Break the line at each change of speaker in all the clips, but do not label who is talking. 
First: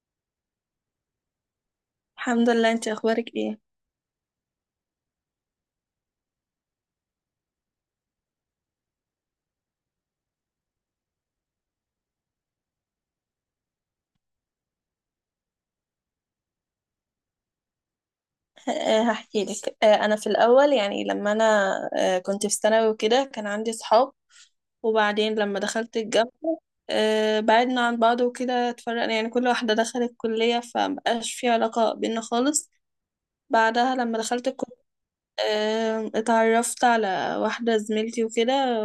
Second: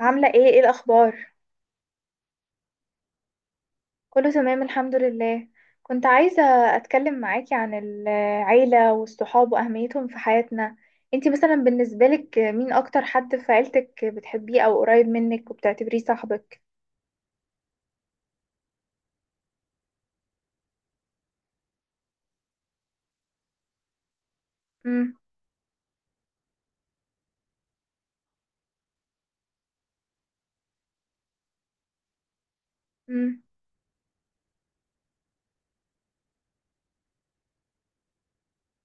عاملة ايه، ايه الأخبار؟
الحمد لله، انت اخبارك ايه؟
كله تمام الحمد لله. كنت عايزة أتكلم معاكي عن العيلة والصحاب وأهميتهم في حياتنا. انتي مثلا بالنسبة لك مين أكتر حد في عيلتك بتحبيه أو قريب منك وبتعتبريه صاحبك؟
هحكي لك. انا في الاول، يعني لما انا آه، كنت في ثانوي وكده كان عندي صحاب،
مم.
وبعدين لما دخلت الجامعه بعدنا عن بعض وكده، اتفرقنا يعني. كل واحده دخلت كليه فمبقاش في علاقه بينا خالص.
مم.
بعدها لما دخلت الكليه اتعرفت على واحده زميلتي وكده،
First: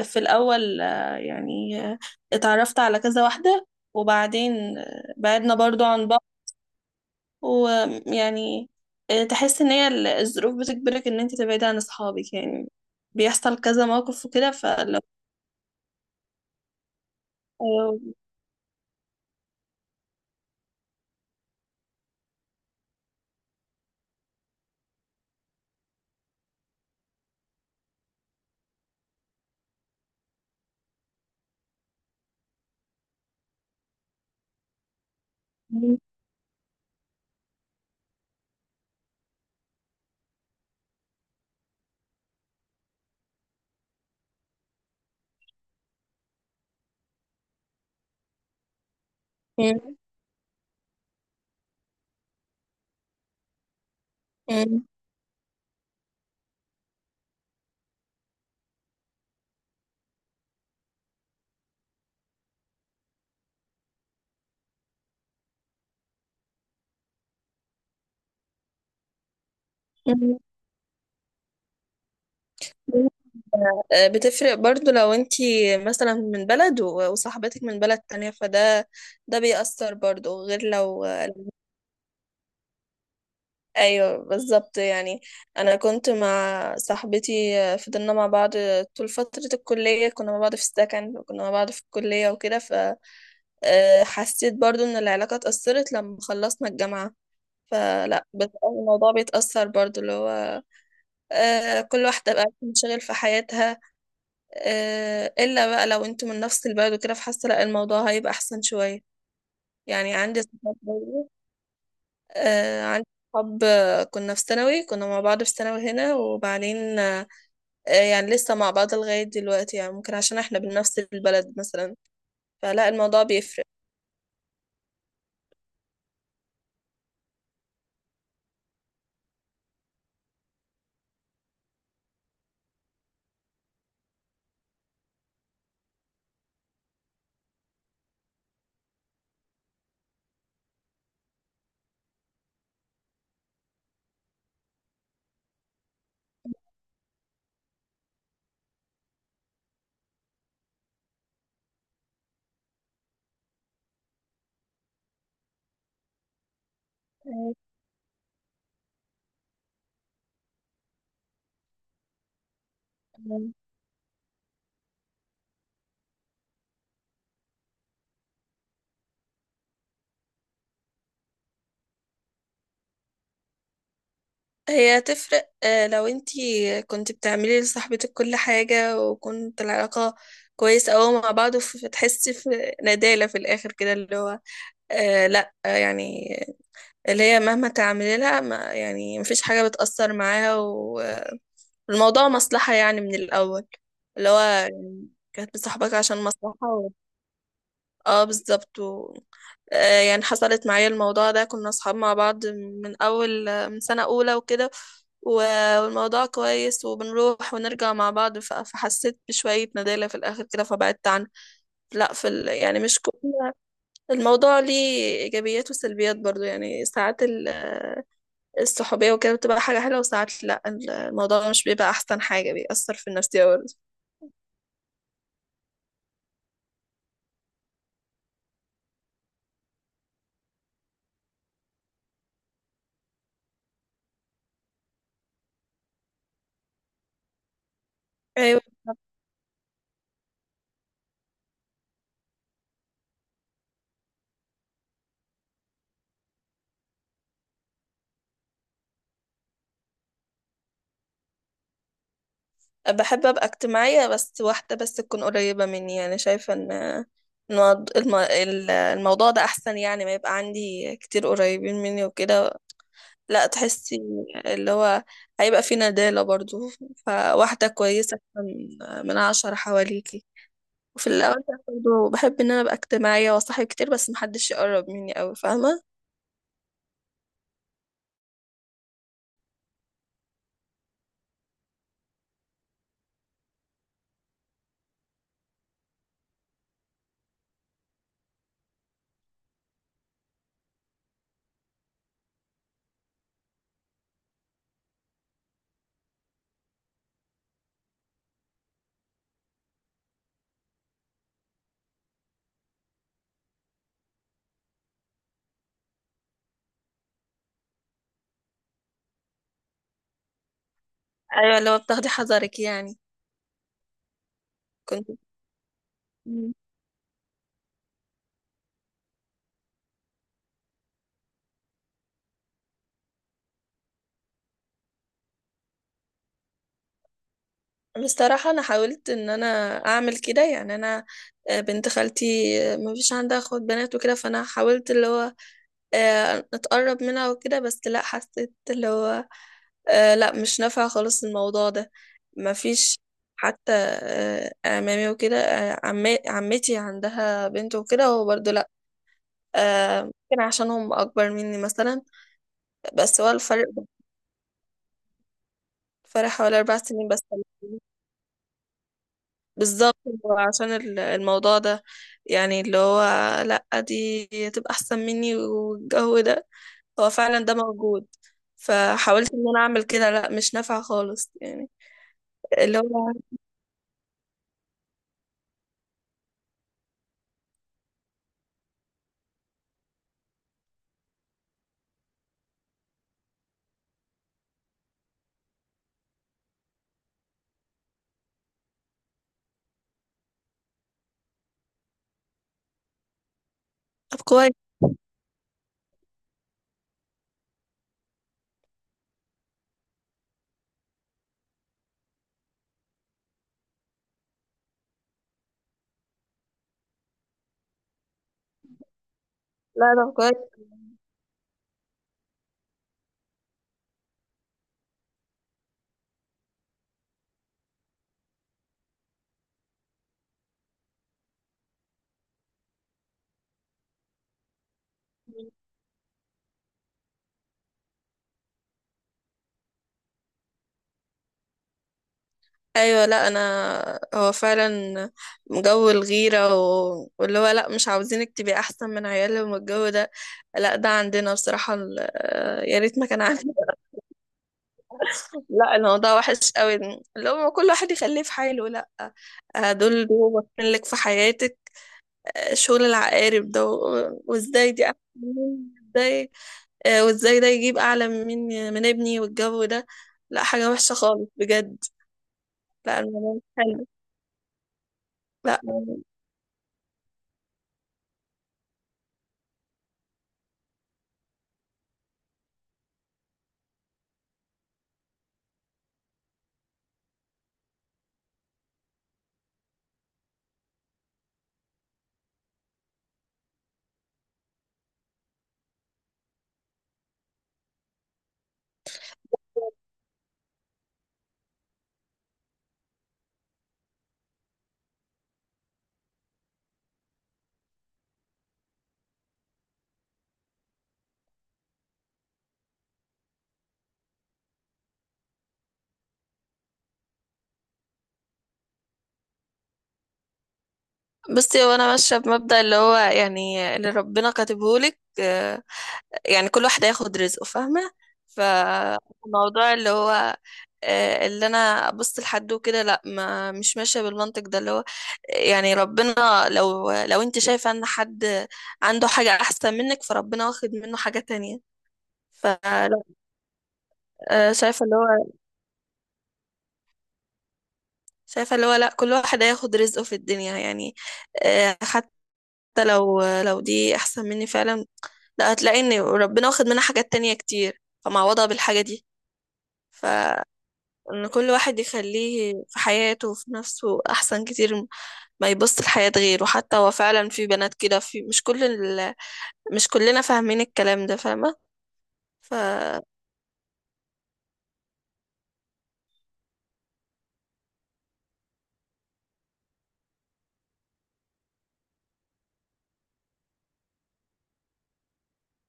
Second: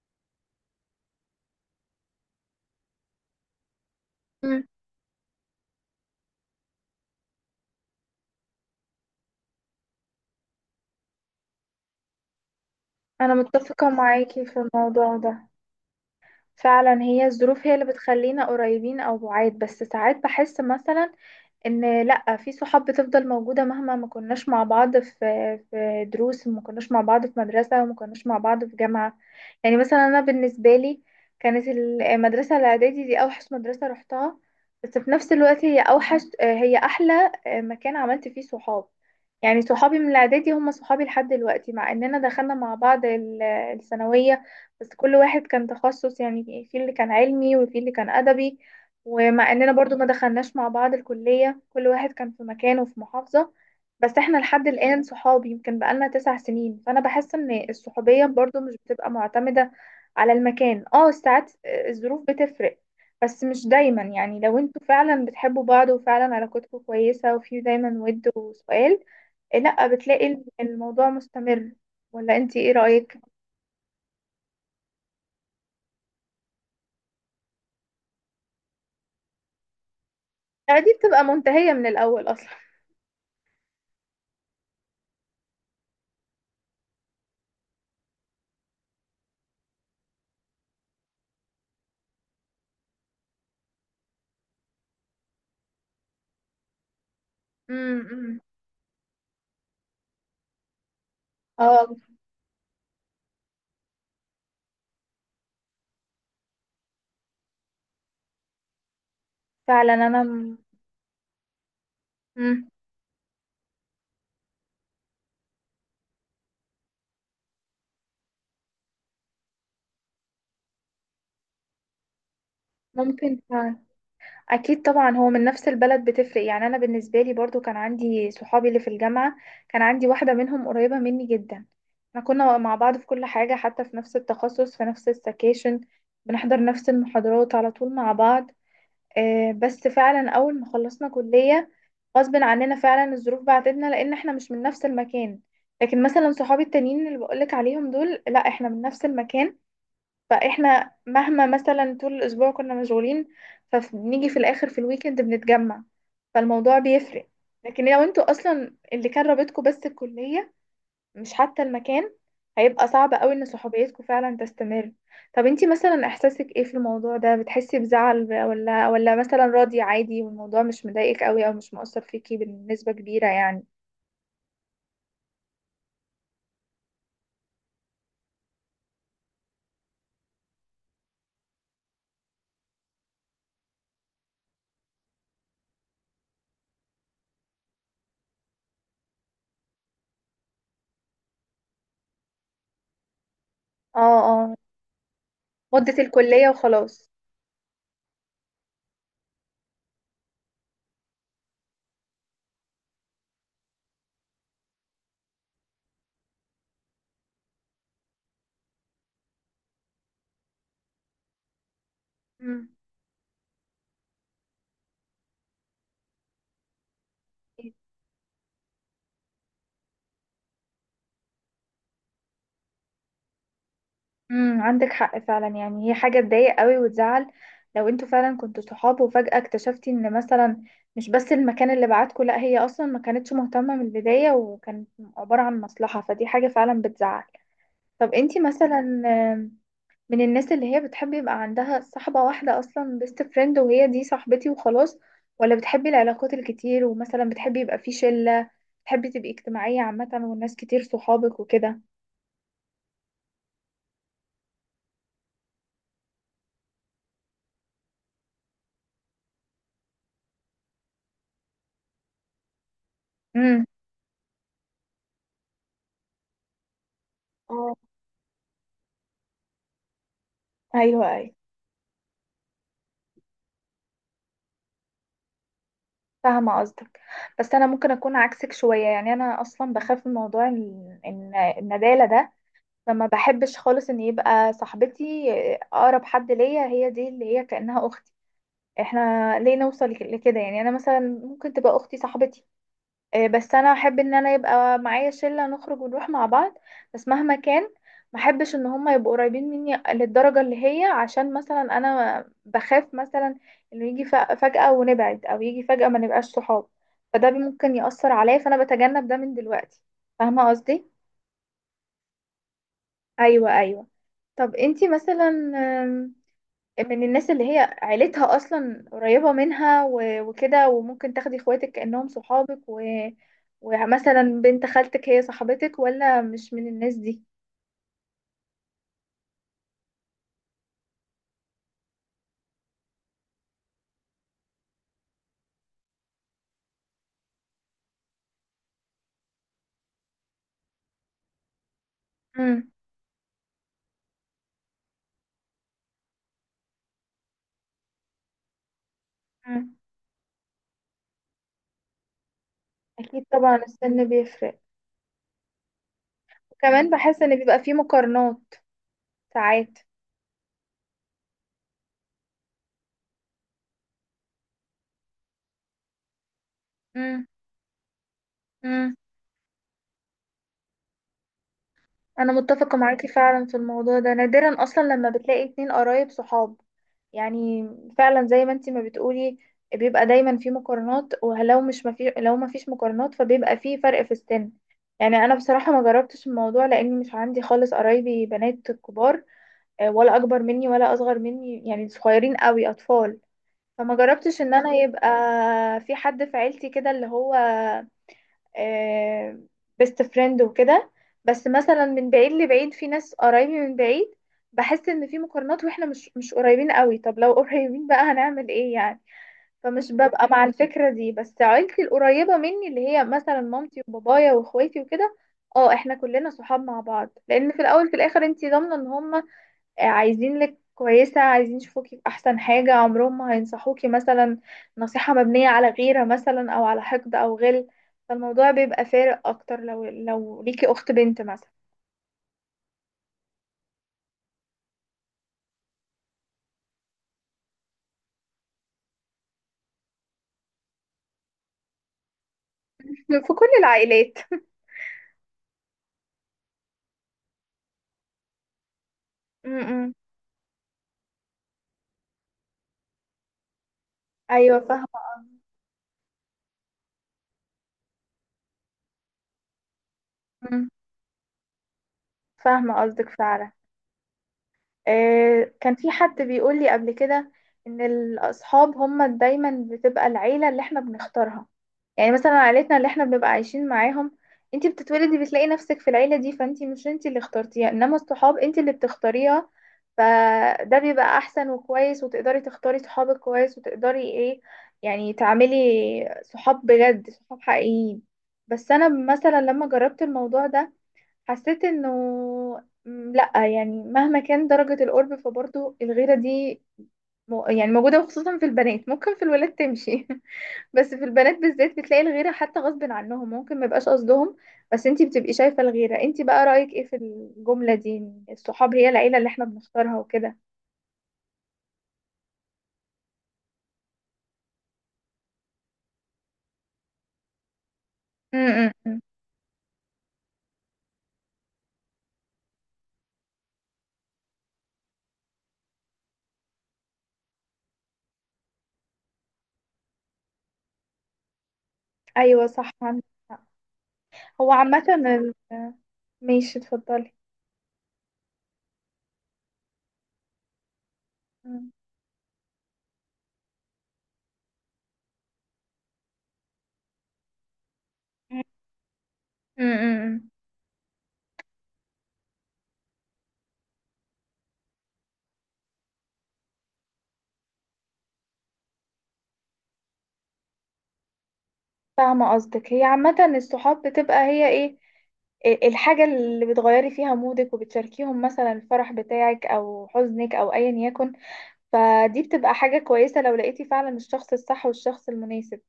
وفي الاول اتعرفت على كذا واحده،
مم.
وبعدين بعدنا برضو عن بعض. ويعني تحس ان هي الظروف بتجبرك ان انت تبعدي عن اصحابك يعني،
أنا
بيحصل كذا
متفقة
موقف
معاكي
وكده.
في
فلو
الموضوع ده. فعلا هي الظروف هي اللي
آه،
بتخلينا قريبين أو بعاد، بس ساعات بحس مثلا ان لا، في صحاب بتفضل موجودة مهما ما كناش مع بعض في دروس وما كناش مع بعض في مدرسة وما كناش مع بعض في جامعة. يعني مثلا انا بالنسبة لي، كانت المدرسة الاعدادي دي اوحش مدرسة رحتها، بس في نفس الوقت هي
م-
اوحش، هي احلى مكان عملت فيه صحاب. يعني صحابي من الاعدادي هم صحابي لحد دلوقتي، مع اننا دخلنا مع بعض الثانوية. بس كل واحد كان تخصص، يعني في اللي كان علمي وفي اللي كان ادبي. ومع اننا
م-
برضو ما دخلناش مع بعض الكلية، كل واحد كان في مكان وفي محافظة. بس احنا لحد
م-
الآن صحاب، يمكن بقالنا 9 سنين. فانا بحس ان الصحوبية برضو مش بتبقى معتمدة على المكان. اه، ساعات الظروف بتفرق، بس مش دايما. يعني لو انتوا فعلا بتحبوا بعض وفعلا علاقتكم كويسة وفي دايما ود وسؤال، إيه، لا بتلاقي الموضوع مستمر. ولا انت ايه
م-
رأيك؟
آه، بتفرق برضو لو انت مثلا من بلد وصاحبتك من بلد تانية، ده بيأثر برضو، غير
لا دي
لو…
بتبقى منتهية من الأول أصلا.
ايوه بالظبط يعني. انا كنت مع صاحبتي، فضلنا مع بعض طول فترة الكلية، كنا مع بعض في السكن وكنا مع بعض في الكلية وكده. ف آه، حسيت برضو ان العلاقة اتأثرت لما خلصنا الجامعة.
أمم.
الموضوع بيتأثر برضو، اللي هو
اه،
كل واحدة بقى بتنشغل في حياتها. إلا بقى لو انتوا من نفس البلد وكده، فحاسة لا الموضوع هيبقى أحسن شوية.
فعلا
يعني عندي
انا.
صحاب برضو،
امم
عندي صحاب كنا في ثانوي، كنا مع بعض في ثانوي هنا، وبعدين يعني لسه مع بعض لغاية دلوقتي، يعني ممكن عشان احنا بنفس البلد مثلا، فلا الموضوع
ممكن
بيفرق.
فعلا. اكيد طبعا هو من نفس البلد بتفرق، يعني انا بالنسبه لي برضو كان عندي صحابي اللي في الجامعه. كان عندي واحده منهم قريبه مني جدا. احنا كنا مع بعض في كل حاجه، حتى في نفس التخصص، في نفس السكاشن، بنحضر نفس المحاضرات على طول مع بعض. بس فعلا اول ما خلصنا كليه، غصب عننا، فعلا الظروف بعتتنا لان احنا مش من نفس المكان. لكن مثلا صحابي التانيين اللي بقولك عليهم دول، لا احنا من نفس المكان، فاحنا مهما مثلا طول الاسبوع كنا مشغولين فبنيجي في الاخر في الويكند بنتجمع، فالموضوع بيفرق.
أيوة.
لكن لو انتوا اصلا اللي كان رابطكم بس الكلية، مش حتى المكان، هيبقى صعب قوي ان
تمام.
صحوبيتكم فعلا تستمر. طب انتي مثلا احساسك ايه في الموضوع ده؟ بتحسي بزعل، ولا مثلا راضية عادي والموضوع مش مضايقك قوي او مش مؤثر فيكي بنسبة كبيرة يعني؟
هي تفرق لو انتي كنت بتعملي لصاحبتك كل حاجة، وكنت العلاقة كويسة أوي مع بعض، وتحسي في ندالة في الآخر كده، اللي هو آه لأ آه، يعني اللي هي مهما تعملي لها، ما يعني مفيش حاجة بتأثر معاها، الموضوع مصلحة يعني من الأول،
اه،
اللي هو
اه،
يعني كانت بتصاحبك
مدة
عشان
الكلية
مصلحة. و...
وخلاص.
اه بالظبط. و... يعني حصلت معايا الموضوع ده، كنا أصحاب مع بعض من أول، من سنة أولى وكده، والموضوع كويس وبنروح ونرجع مع بعض، فحسيت بشوية ندالة في الآخر كده فبعدت عنه. لا في ال…
مم.
يعني مش كل الموضوع ليه إيجابيات وسلبيات برضو يعني. ساعات الصحوبية وكده بتبقى حاجة حلوة، وساعات لأ، الموضوع مش بيبقى أحسن حاجة، بيأثر في النفسية برضه.
عندك حق فعلا، يعني هي حاجة تضايق قوي وتزعل لو انتوا فعلا كنتوا صحاب وفجأة اكتشفتي ان مثلا مش بس المكان اللي بعتكوا، لا هي اصلا ما كانتش مهتمة من البداية وكانت عبارة عن مصلحة، فدي حاجة فعلا بتزعل. طب انتي
أيوة.
مثلا، آم، من الناس اللي هي بتحب يبقى عندها صاحبة واحدة اصلا، بيست فريند، وهي دي صاحبتي وخلاص، ولا بتحبي العلاقات الكتير ومثلا بتحبي يبقى في شلة، بتحبي تبقي اجتماعية عامة والناس كتير صحابك وكده؟
بحب أبقى اجتماعية، بس واحدة بس تكون قريبة مني، يعني شايفة إن إن الموض- الم- ال- الموضوع ده أحسن، يعني ما يبقى عندي كتير قريبين مني وكده، لا،
امم.
تحسي اللي هو هيبقى في ندالة برضو. فواحدة
اه.
كويسة من عشرة حواليكي.
ايوه،
وفي
ايوه.
الأول برضو بحب إن أنا أبقى اجتماعية وأصاحب كتير، بس محدش يقرب مني أوي. فاهمة؟
فاهمة قصدك. بس أنا ممكن أكون عكسك شوية. يعني أنا أصلا بخاف من موضوع إن الندالة ده، فما بحبش خالص إن يبقى صاحبتي أقرب حد ليا، هي دي اللي هي كأنها أختي. احنا ليه نوصل لكده؟ يعني أنا مثلا ممكن تبقى أختي صاحبتي. بس انا احب ان انا يبقى معايا شله نخرج ونروح مع بعض. بس مهما كان، ما احبش ان هم يبقوا قريبين مني للدرجه اللي هي، عشان مثلا انا بخاف مثلا انه يجي فجاه ونبعد او يجي فجاه ما نبقاش صحاب، فده ممكن ياثر عليا، فانا بتجنب ده من دلوقتي. فاهمه قصدي؟
أيوة، اللي هو بتاخدي حذرك يعني.
ايوه، ايوه. طب انتي
كنت
مثلا
مم.
من الناس اللي هي عيلتها اصلا قريبة منها وكده، وممكن تاخدي اخواتك كأنهم صحابك ومثلا بنت خالتك هي صاحبتك، ولا مش من الناس دي؟
بصراحة أنا حاولت إن أنا أعمل كده. يعني أنا بنت خالتي ما فيش عندها أخوات بنات وكده، فأنا حاولت اللي هو أتقرب منها وكده، بس لا حسيت اللي هو لا مش نافع خالص الموضوع ده.
مم.
مفيش حتى أمامي وكده. عمتي عندها بنت وكده، هو برضه لا،
مم.
ممكن عشان هم أكبر مني مثلا. بس
اكيد
هو
طبعا
الفرق،
السن بيفرق.
فرق حوالي أربع
وكمان
سنين بس.
بحس ان بيبقى فيه مقارنات ساعات.
بالظبط. هو عشان الموضوع ده، يعني اللي هو لا دي تبقى أحسن مني، والجو ده هو
مم.
فعلا ده موجود.
مم.
فحاولت إن أنا أعمل كده، لا مش نافع خالص يعني.
انا متفقة
اللي
معاكي
هو
فعلا في الموضوع ده. نادرا اصلا لما بتلاقي 2 قرايب صحاب. يعني فعلا زي ما انتي ما بتقولي، بيبقى دايما في مقارنات، ولو مش مفي... لو ما فيش مقارنات فبيبقى في فرق في السن. يعني انا بصراحة ما جربتش الموضوع، لاني مش عندي خالص قرايبي بنات كبار، ولا اكبر مني ولا اصغر مني، يعني صغيرين قوي اطفال. فما
طب
جربتش
كويس.
ان انا يبقى في حد في عيلتي كده اللي هو بيست فريند وكده. بس مثلا من بعيد لبعيد في ناس قرايبي من بعيد، بحس ان في مقارنات واحنا مش قريبين قوي. طب لو قريبين بقى هنعمل ايه يعني؟ فمش
لا طب
ببقى
كويس.
مع الفكرة دي. بس عيلتي القريبة مني اللي هي مثلا مامتي وبابايا واخواتي وكده، اه احنا كلنا صحاب مع بعض، لان في الاول في الاخر انتي ضامنة ان هم عايزينك كويسة، عايزين يشوفوكي بأحسن حاجة. عمرهم ما هينصحوكي مثلا نصيحة مبنية على غيرة مثلا أو على حقد أو غل. فالموضوع بيبقى فارق أكتر لو ليكي أخت بنت مثلا.
ايوه. لا انا، هو فعلا جو الغيره، و... واللي هو لا مش عاوزينك تبقي احسن من عيالهم، والجو ده، لا ده عندنا بصراحه ال… يا ريت ما كان
في كل
عندنا.
العائلات.
لا الموضوع وحش قوي، اللي هو كل واحد يخليه في حاله، لا،
م-
دول
م.
بيبقوا لك في حياتك. شغل العقارب ده، و...
أيوة،
وازاي دي احسن
فاهمة.
مني؟ ازاي وازاي ده يجيب اعلى من ابني، والجو ده، لا حاجه
م.
وحشه خالص بجد.
فاهمة
لا
قصدك
الموضوع مش
فعلا.
حلو. لا
كان في حد بيقول لي قبل كده ان الاصحاب هما دايما بتبقى العيله اللي احنا بنختارها. يعني مثلا عيلتنا اللي احنا بنبقى عايشين معاهم، انتي بتتولدي بتلاقي نفسك في العيله دي، فانتي مش انتي اللي اخترتيها، انما الصحاب انتي اللي بتختاريها. فده بيبقى احسن وكويس، وتقدري تختاري صحابك كويس وتقدري ايه، يعني تعملي صحاب بجد، صحاب حقيقيين. بس انا مثلا لما جربت الموضوع ده، حسيت انه، لا يعني مهما كان درجة القرب، فبرضه الغيرة دي يعني موجودة. وخصوصا في البنات، ممكن في الولاد تمشي. بس في البنات بالذات بتلاقي الغيرة، حتى غصب عنهم ممكن ما يبقاش قصدهم. بس انتي بتبقي شايفة الغيرة. انتي بقى رأيك ايه في الجملة دي إن الصحاب هي العيلة اللي احنا بنختارها وكده؟
بصي، هو انا ماشيه بمبدأ اللي هو يعني اللي ربنا كاتبهولك. يعني كل واحد هياخد رزقه، فاهمه؟
م- م.
فالموضوع اللي هو اللي انا ابص لحد وكده، لا، ما مش ماشيه بالمنطق ده. اللي هو يعني ربنا لو انت شايفه ان حد عنده حاجه احسن منك، فربنا واخد منه حاجه تانية.
ايوه، صح،
فلا
عندك حق. هو
آه،
عامة
شايفه اللي هو
ماشي، اتفضلي.
شايفه اللي هو لا، كل واحد هياخد رزقه في الدنيا يعني.
م-
حتى لو دي احسن مني فعلا، لا هتلاقي ان ربنا واخد منها حاجات تانية كتير
م-
فمعوضها بالحاجة دي.
م. م.
فان كل واحد يخليه في حياته وفي نفسه احسن كتير، ما يبص لحياة غيره. حتى هو فعلا في بنات كده، في مش كل ال… مش كلنا فاهمين الكلام ده، فاهمة؟
فاهمة قصدك. هي
فا
عامة الصحاب بتبقى هي ايه؟ إيه الحاجة اللي بتغيري فيها مودك وبتشاركيهم مثلا الفرح بتاعك او حزنك او ايا يكن. فدي بتبقى حاجة كويسة لو لقيتي فعلا الشخص الصح والشخص المناسب.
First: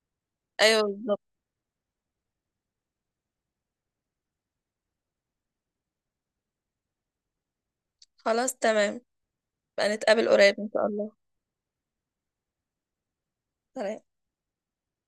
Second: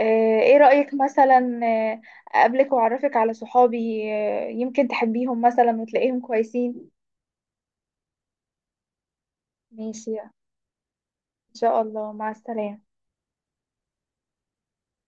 ايه
ايوه
رأيك
بالظبط.
مثلا، آه، اقابلك واعرفك على صحابي؟ يمكن تحبيهم مثلا وتلاقيهم كويسين.
خلاص تمام. بقى
ماشي،
نتقابل قريب ان شاء الله.
ان شاء الله. مع السلامة.
سلام.